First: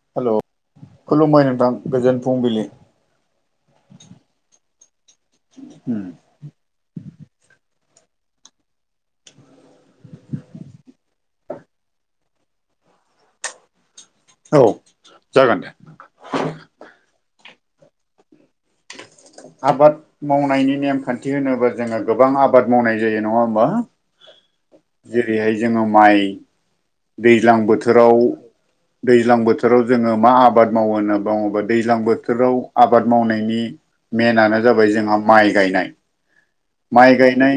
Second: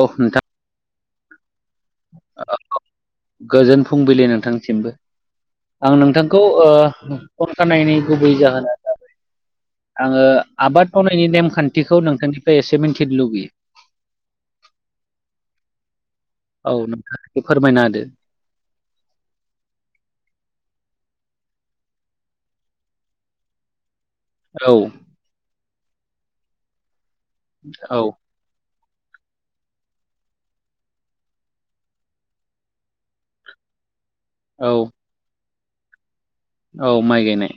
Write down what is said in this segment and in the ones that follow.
औ हेल' नोंथां खुलुमबाय नोंथां गोजोन फुंबिलि गोजोन फुंबिलि नोंथांसिमबो आं नोंथांखौ ओ फन खामनायनि गुबै जाहोना जाबाय आङो आबाद मावनायनि नेमखानथिखौ नोंथांनिफाय एसे मिथिनो लुबैयो औ जागोन दे औ नोंथां फोरमायना होदो आबाद मावनायनि नेमखानथि होनोबा जोङो गोबां आबाद मावनाय जायो नङा होमबा? औ जेरैहाय जोङो माइ दैज्लां औ बोथोराव दैज्लां बोथोराव जोङो मा आबाद मावो होनना बङोबा दैज्लां बोथोराव आबाद मावनायनि मेनानो औ जाबाय जोंहा माइ गायनाय औ माइ गायनाय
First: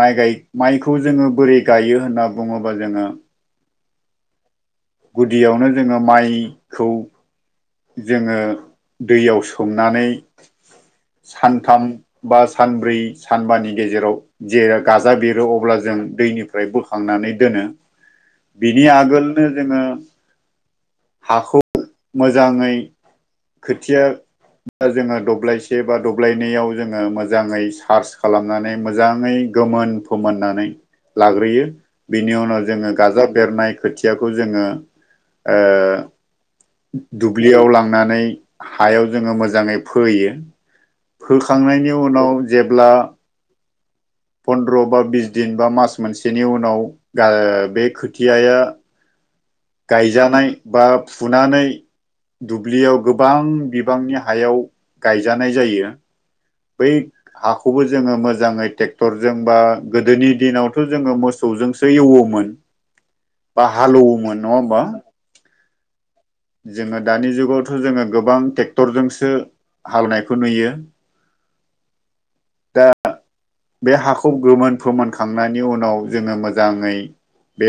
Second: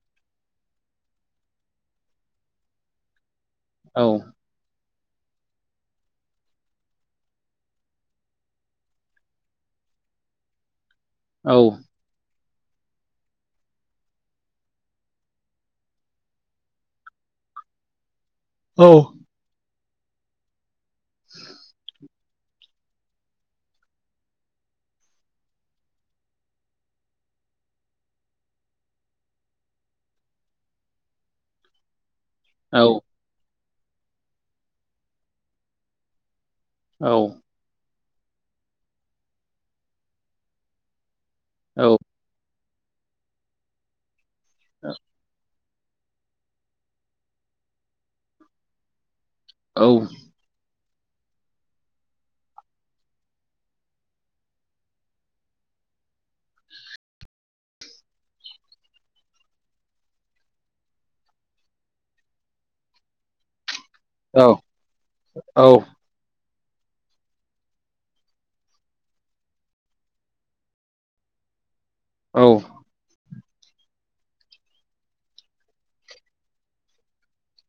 माइ गाय माइखौ जोङो बोरै गायो होनना बुङोबा जोङो औ गुदियावनो जोङो माइखौ जोङो दैयाव सोमनानै औ सानथाम बा सानब्रै सानबानि गेजेराव जे गाजा बेरो अब्ला जों दैनिफ्राय बोखांनानै दोनो [unintelligible] बिनि आगोलनो जोङो हाखौ मोजाङै खोथिया जोङो दब्लायसे बा दब्लायनैयाव जोङो मोजाङै सार्च खालामनानै मोजाङै गोमोन फोमोननानै लाग्रोयो बिनि उनाव औ जोङो गाजा बेरनाय खोथियाखौ जोङो ओ औ दुब्लियाव लांनानै हायाव जोङो मोजाङै फोयो औ फोखांनायनि उनाव जेब्ला फनन्द्र' बा बिस दिन बा मास मोनसेनि उनाव गा बे खोथियाया गायजानाय बा फुनानै दुब्लियाव गोबां बिबांनि हायाव गायजानाय जायो बै हाखौबो जोङो मोजाङै ट्रेक्टरजों बा गोदोनि दिनावथ' जोङो मोस सौजोंसो एवोमोन बा हालौ औ औ जोङो दानि जुगावथ' जोङो गोबां ट्रेक्टरजोंसो हालौनायखौ नुयो औ बे हाखौ गोमोन फोमोनखांनायनि उनाव जोङो मोजाङै बे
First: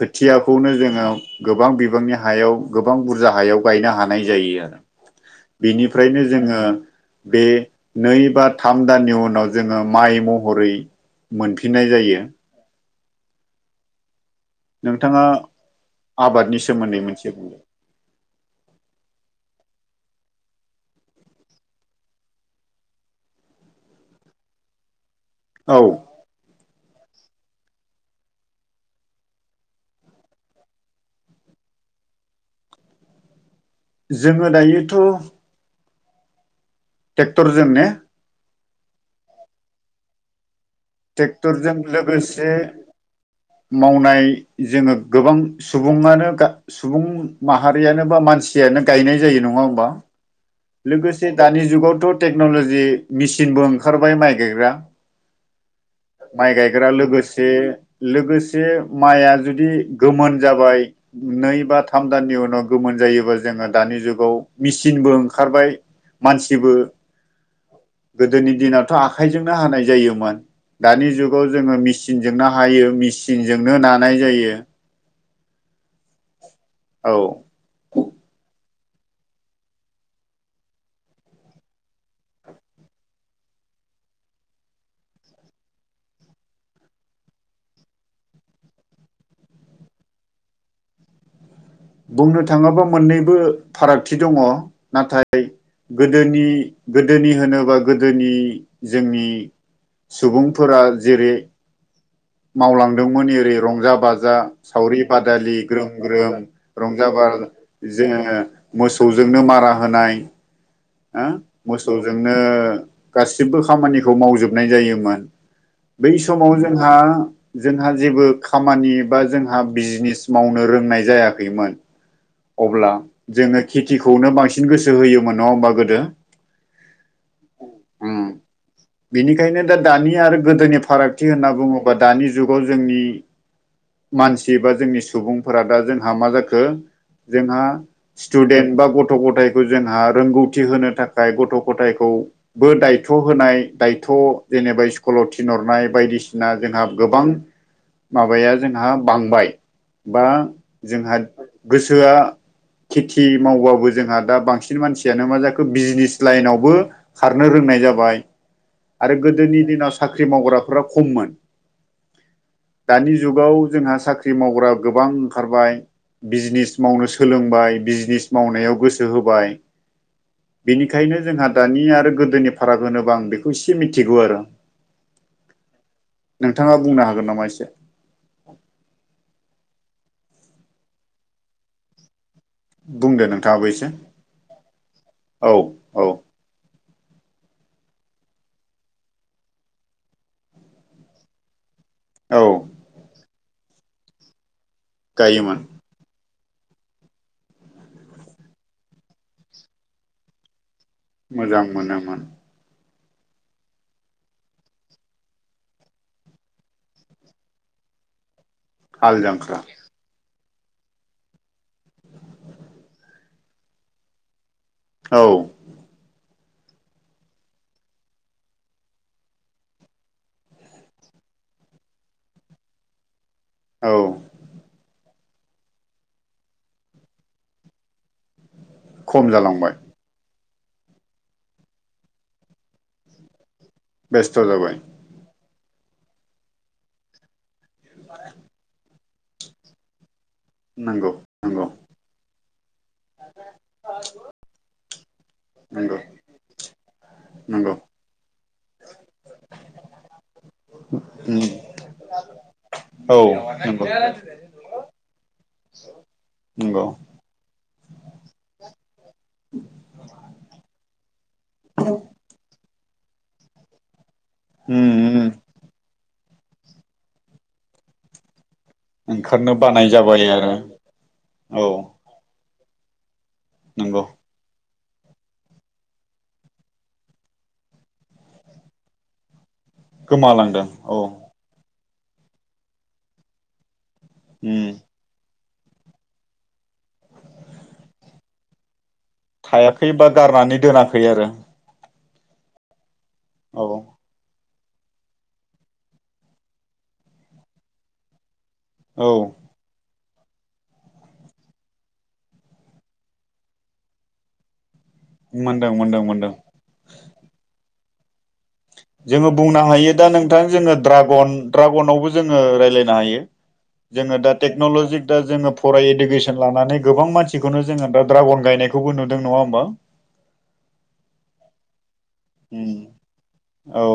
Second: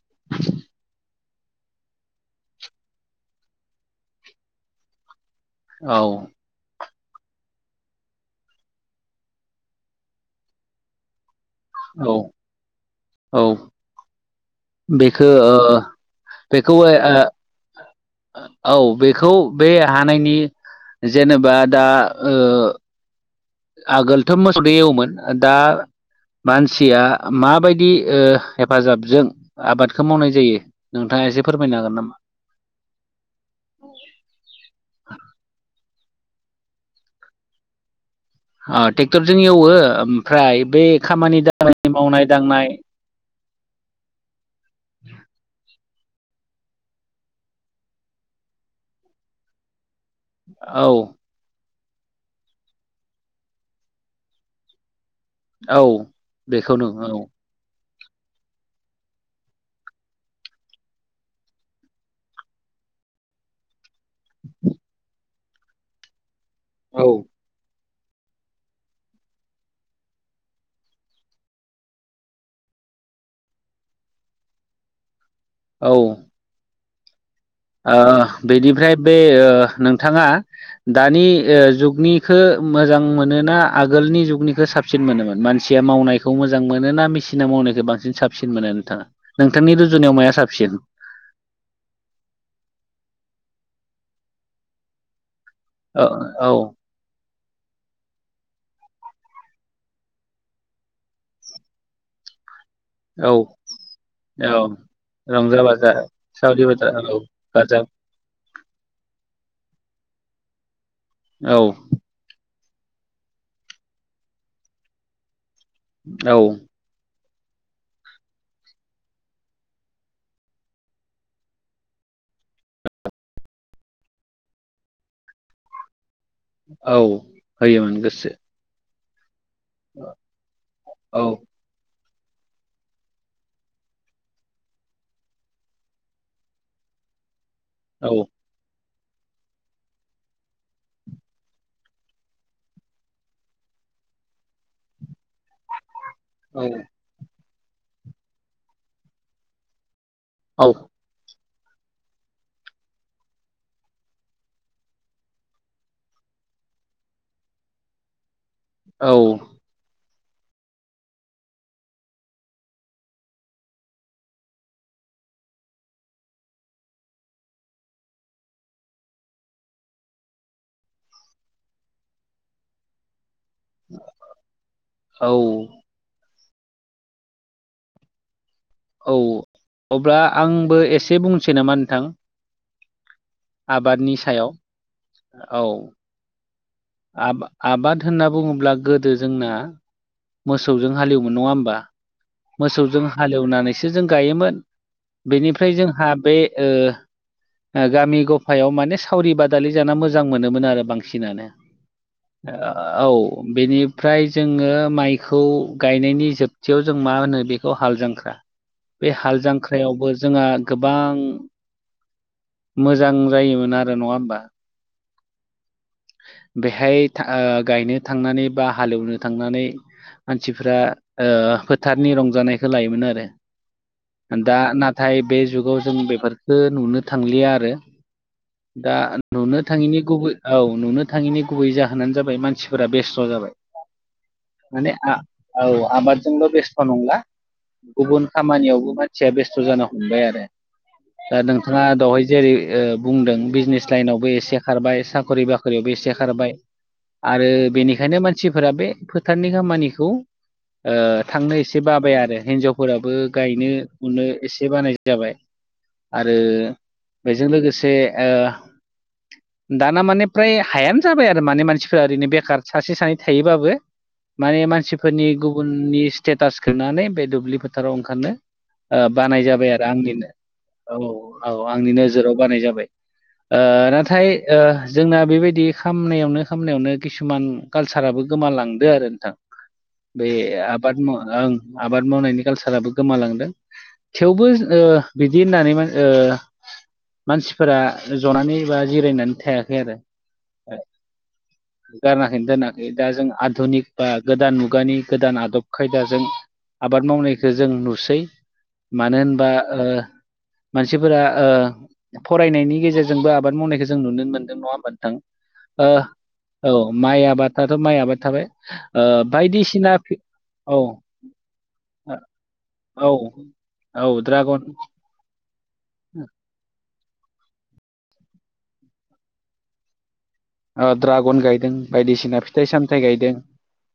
खोथियाखौनो जोङो गोबां बिबांनि हायाव गोबां बुरजा हायाव गायनो हानाय जायो आरो औ बेनिफ्रायनो जोङो बे नै बा थाम दाननि उनाव जोङो माइ महरै मोनफिननाय जायो औ नोंथाङा बेखो ओ आबादनि बेखौ ओइ सोमोन्दै ओ मोनसे बुंदों औ बेखौ बे हा नायनि जेनेबा दा ओ आगोलथ' मोसौदो एवोमोन दा औ मानसिया माबायदि ओ हेफाजाबजों आबादखौ मावनाय जायो नोंथाङा एसे फोरमायनो हागोन नामा [inaudible] जोङो दायोथ' ट्रेक्टरजों ने अ ट्रेक्टरजों एवो ओमफ्राय बे खामानि ट्रेक्टरजों दामानि मावनाय लोगोसे दांनाय मावनाय जोङो गोबां सुबुंङानो गा सुबुं माहारियानो बा मानसियानो गायनाय जायो नङा होमबा औ लोगोसे दानि जुगावथ' टेक्न'ल'जि मेसिनबो ओंखारबाय माइ गायग्रा औ माइ बेखौनो गायग्रा औ लोगोसे लोगोसे माया जुदि गोमोन जाबाय नै बा थाम दाननि उनाव गोमोन जायोबा जोङो दानि जुगाव मेसिनबो ओंखारबाय मानसिबो औ गोदोनि दिनावथ' आखाइजोंनो हानाय जायोमोन दानि जुगाव जोङो मेसिनजोंनो हायो मेसिनजोंनो नानाय जायो औ औ ओ बेनिफ्राय बे ओ नोंथाङा दानि ओ जुगनिखो मोजां मोनोना आगोलनि जुगनिखौ साबसिन मोनोमोन मानसिया मावनायखौ मोजां मोनो ना मेसिना माव मावनायखो बांसिन साबसिन मोनो नोंथाङा नोंथांनि रुजुनायाव माया साबसिन बुंनो थाङोबा मोननैबो फारागथि दङ नाथाय औ गोदोनि औ गोदोनि होनोबा गोदोनि जोंनि सुबुंफोरा जेरै मावलांदोंमोन औ ओरै रंजा बाजा औ सावरि बादालि रंजा बाजा ग्रोम ग्रोम सावरि बाजा रंजा औ बाजा गाजा जे मोसौजोंनो मारा होनाय ओ औ मोसौजोंनो गासिबो खामानिखौ मावजोबनाय जायोमोन बै औ समाव जोंहा जोंहा जेबो खामानि बा जोंहा बिजनेस मावनो रोंनाय जायाखैमोन अब्ला जोङो खेथिखौनो बांसिन गोसो होयोमोन नङा होमबा गोदो औ होयोमोन गोसो बिनिखायनो दा दानि आरो गोदोनि औ फारागथि होनना बुङोबा दानि जुगाव जोंनि मानसि बा जोंनि सुबुंफोरा दा जोंहा मा जाखो जोंहा औ स्टुडेन्ट बा ग थ' गथायखौ जोंहा रोंगौथि होनो थाखाय गथ' गथायखौबो दायथ' होनाय दायथ' थ' जेनेबा स्कुलाव थिनहरनाय बायदिसिना जोंहा गोबां माबाया जोंहा बांबाय बा औ जोंहा गोसोआ खेथि मावबाबो जोंहा दा बांसिन मानसियानो मा जाखो बिजनेस लाइनावबो खारनो रों नाय जाबाय औ आरो गोदोनि दिनाव साख्रि मावग्राफोरा खममोन ज [unintelligible] दानि जुगाव जोंहा साख्रि मावग्रा गोबां ओंखारबाय बिजनेस मावनो सोलोंबाय बिजनेस मावनायाव गोसो होबाय बेनिखायनो जोंहा दानि आरो गोदोनि फाराग होनोबा आं बेखौ एसे मिथिगौ आरो औ नोंथाङा बुंनो हागोन नामा एसे औ अब्ला आंबो एसे बुंसै नामा नोंथां बुंदो नोंथाङाबो एसे आबादनि सायाव औ औ आ आबाद होनना बुङोब्ला गोदो जोंना मोसौजों हालेवोमोन नङा होमबा औ मोसौजों हालेवनानैसो जों गायोमोन गायोमोन बेनिफ्राय जोंहा बे ओ गामि गफायाव माने सावरि बादालि जाना मोजां मोनोमोन आरो बांसि नानो नामा औ बेनिफ्राय जोङो माइखौ गायनायनि जोबथियाव जों मा होनो बेखौ हाल जांख्रा बे हाल जांख्रायावबो जोंहा गोबां मोजां जायोमोन आरो नङा होमबा औ बेहाय था ओ गायनो थांनानै बा हालेवनो थांनानै मानसिफ्रा ओ फोथारनि रंजानायखौ लायोमोन आरो औ दा ना थाय बे जुगाव जों बेफोरखौ नुनो थांलिया आरो दा खम नुनो जालांबाय थाङैनि गुबै औ नुनो थाङिनि गुबै जाहोनानो जाबाय मानसिफोरा बेस्थ' जाबाय बेस्थ जाबाय माने आ- औ आबादजोंल' बेस्थ' नंला गुबुन खामानियावबो मानसिया बेस्थ' जानो हमबाय आरो नंगौ दा नंगौ नोंथाङा दावहाय जेरै ओ बुंदों बिजनेस लाइनावबो एसे खारबाय साखरि फोरावबो नंगौ एसे खारबाय आरो नंगौ बेनिखायनो मान सिफोरा बे फोथारनि खामानिखौ ओ उम थांनो एसे बाबाया आरो हिनजाव फोराबो औ गायनो नंगौ गुनो एसे बानाय जाबाय आरो नंगौ बेजों लोगोसे ओ दाना माने ओमफ्राय हायानो जाबाय आरो माने मानसिफ्रा ओरैनो बेखार सासे सानै थायोबाबो माने उम मानसिफोरनि उम गुबुननि स्टेटास खोनानै बे दुब्लि फोथाराव ओंखारनो ओ बानाय ओंखारनो जाबाय आरो जाबाय आंनिनो आरो औ औ आंनि नोजोराव बानाय जाबाय ओ नंगौ नाथाय ओ जोंना बेबायदि खामनायावनो खामनायावनो किसुमान कालसाराबो गोमालांदो आरो नोंथां बे गोमालांदों आबाद औ मावा ओ आबाद मावनायनि कालसाराबो गोमालांदों थेवबो बिदि उम बिदि होननानै मानसिफोरा जनानै बा जिरायनानै थायाखै फै आरो बा गारनानै दोनाखै आरो गारनाखैनो दोनाखै दा जों औ आधुनिक बा गोदान मुगा मुगानि गोदान आदब खायदाजों आबाद मावनायखौ जों नुसै औ मानो होनबा मानसिफोरा फरायनायनि गेजेरजोंबो आबाद मावनायखौ जों नुनो मोनदों नङा होमबा थां मोनदों मोनदों मोनदों औ माइ आबादाथ' माइ आबाद थाबाय ओ जोङो बुंनो हायो बायदिसिना दा नोंथां जोङो औ ड्रागन ड्रागनावबो जोङो राय्लायनो औ हायो औ जोङो दा ड्रागन टेक्न'लजि दा जोङो फराय इडुकेसन लानानै गोबां मानसि खौनो जोङो दा दड्रागन गायनायखौबो नुदों नङा हमबा बायसिना फिथाइ उम सामथाय गायदों औ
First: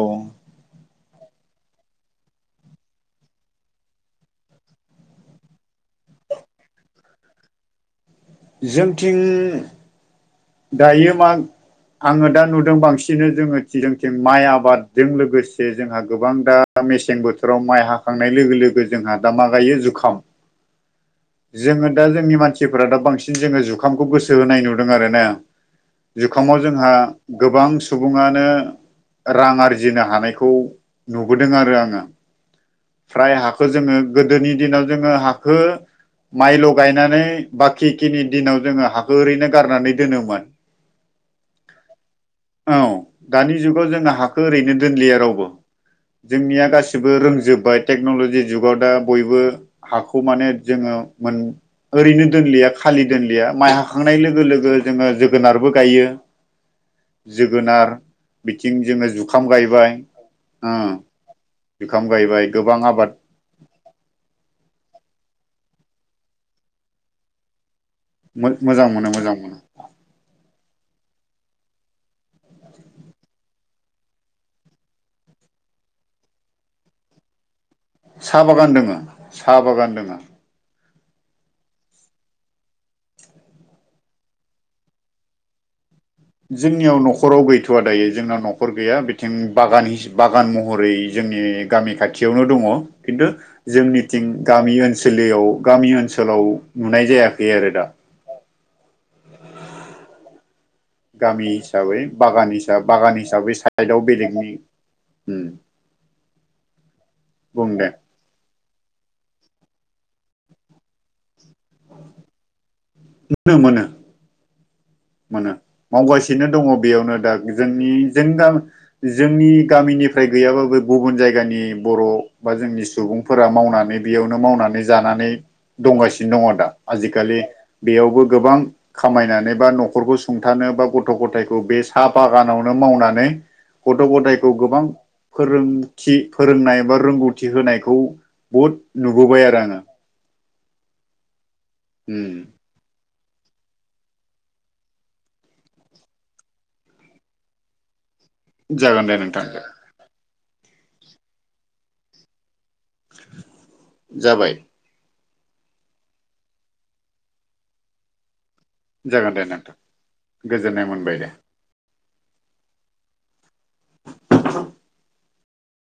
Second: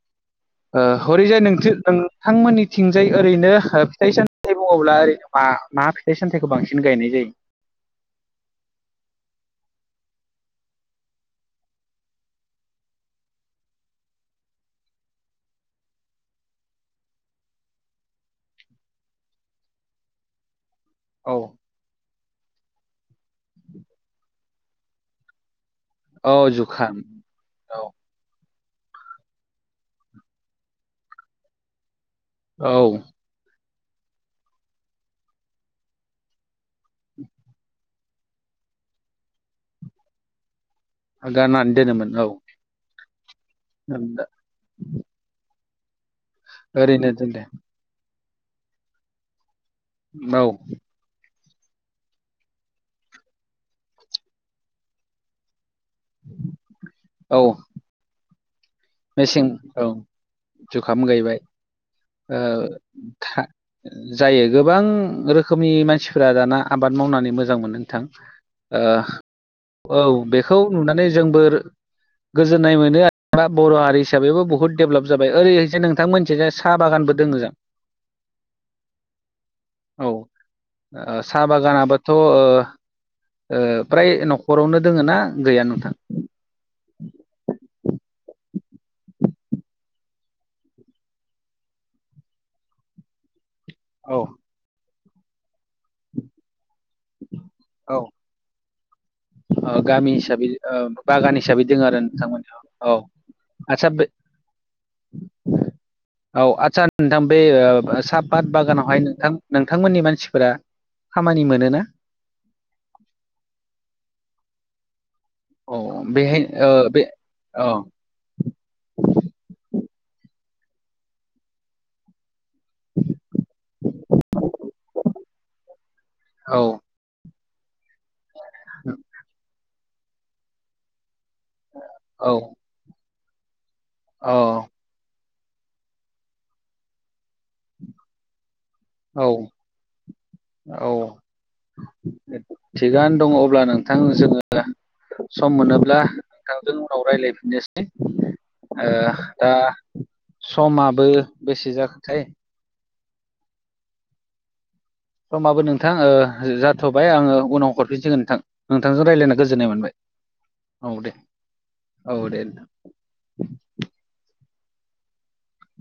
हरैजायथ नोंथांमोननिथिंजाय ओरैनो फिथाइ सामथाइ बुङोब्ला ओरैनो मा फिथाइ सामथाइखौ बांसिन गायनाय जायो जोंथिं दायो मा आङो दा नुदों बांसिन जोङो थिं जोंथिं माइ आबादजों लोगोसे जोंहा गोबां दा दा मेसें बोथोराव माइ हाखांनाय लोगो लोगो जोंहा दा मा गायो जुखाम [inaudible] औ जोङो दा जोंनि मानसिफोरा दा बांसिन जोङो जुखामखौ गोसो होनाय नुदों आरोना औ जुखामाव जोंहा जुखाम गोबां औ सुबुङानो रां आरजिनो हानायखौ नुबोदों आरो आङो औ फ्राय हाखौ जोङो गोदोनि दिनाव जोङो हाखो माइ ल' गायनानै बाखि खिनि दिनाव जोङो हाखो ओरैनो गारनानै दोनोमोन गाननानै दोनोमोन औ दानि जुगाव जोंना हाखौ ओरैनो दोनलिया रावबो जोंनिया ओरैनो गासिबो दोनदो रोंजोबबाय टेक्न'लजि जुगाव दा बयबो हाखौ औ माने जोङो ओरैनो दोनलिया खालि दोनलिया माइ हाखांनाय लोगो लोगो जोङो जोगोनारबो गायो औ जोगोनार थिं जोङो मेसें जुखाम औ गायबाय ओ जुखाम गायबाय जुखाम गायबाय गोबां आबाद जायो गोबां रोखोम रोखोमनि मानसिफोरा दाना आबाद मावनानै मोजां मोनो मोजां मोनो मोजां मोनो औ बेखौ नुनानै जोंबो गोजोननाय मोनो आरो बर' हारि हिसाबैबो बुहुत डेभलप जाबाय ओरैजाय नोंथां मोनसेजों साह बागानबो दङो जा साहा बागान दोङो साहा बागान औ ओ दोङो साहा बागानाबोथ' ओ फ्राय न'खरावनो दोङो ना गैया नोंथां अ दायो जोंनाव न'खर गैया बिथिं बागान बागान महरै जोंनि गामि खाथियावनो दङ अ खिनथु औ जोंनिथिं गामि ओनसोलयाव गामि ओनसोलाव नुनाय जायाखै आरो दा अ गामि हिसाबै ओ बागान गामि दोङो आरो हिसाबै बागान नोंथांमोननियाव हिसाबै औ बागान हिसाबै आदसा साइदआव बेले हम औ आतसा नोंथां बे साहा पात बागानाव बेहाय नोंथां नोंथांमोननि मानसिफोरा खामानि मोनोना मोन मोनो मोनो औ बेहाय मावगासिनो दङ ओ बे बेयावनो दा औ जोंनि जों जोंनि गामिनि फ्राय गैयाबाबो गुबुन जायगानि बर' बा जोंनि सुबुंफोरा मावनानै बेयावनो मावनानै जानानै दंगासिनो दङ औ दा आजिखालि बेयावबो गोबां खामायनानै बा न'खरखौ सुंथानो बा गथ' गथ' गथायखौ बे साहा औ बागानावनो मावनानै गथ' गथायखौ औ गोबां फोरोंथि फोरोंनाय बा रोंगौथि होनायखौ बहुद औ नुबोबाय आरो आङो औ ओम थिगानो दङ अब्ला नोंथां जोङो सम मोनोब्ला नोंथांजों उनाव रायलायफिननोसै ओ जागोन दे नोंथां दा समाबो बेसे जाखोथाय जाबाय समाबो नोंथां ओ जाथ'बाय आङो उनाव हरफिनसिगोन नोंथां नोंथांजों जागोन रायलायना दे गोजोननाय नोंथां मोनबाय गोजोननाय औ मोनबाय दे औ दे नोंथां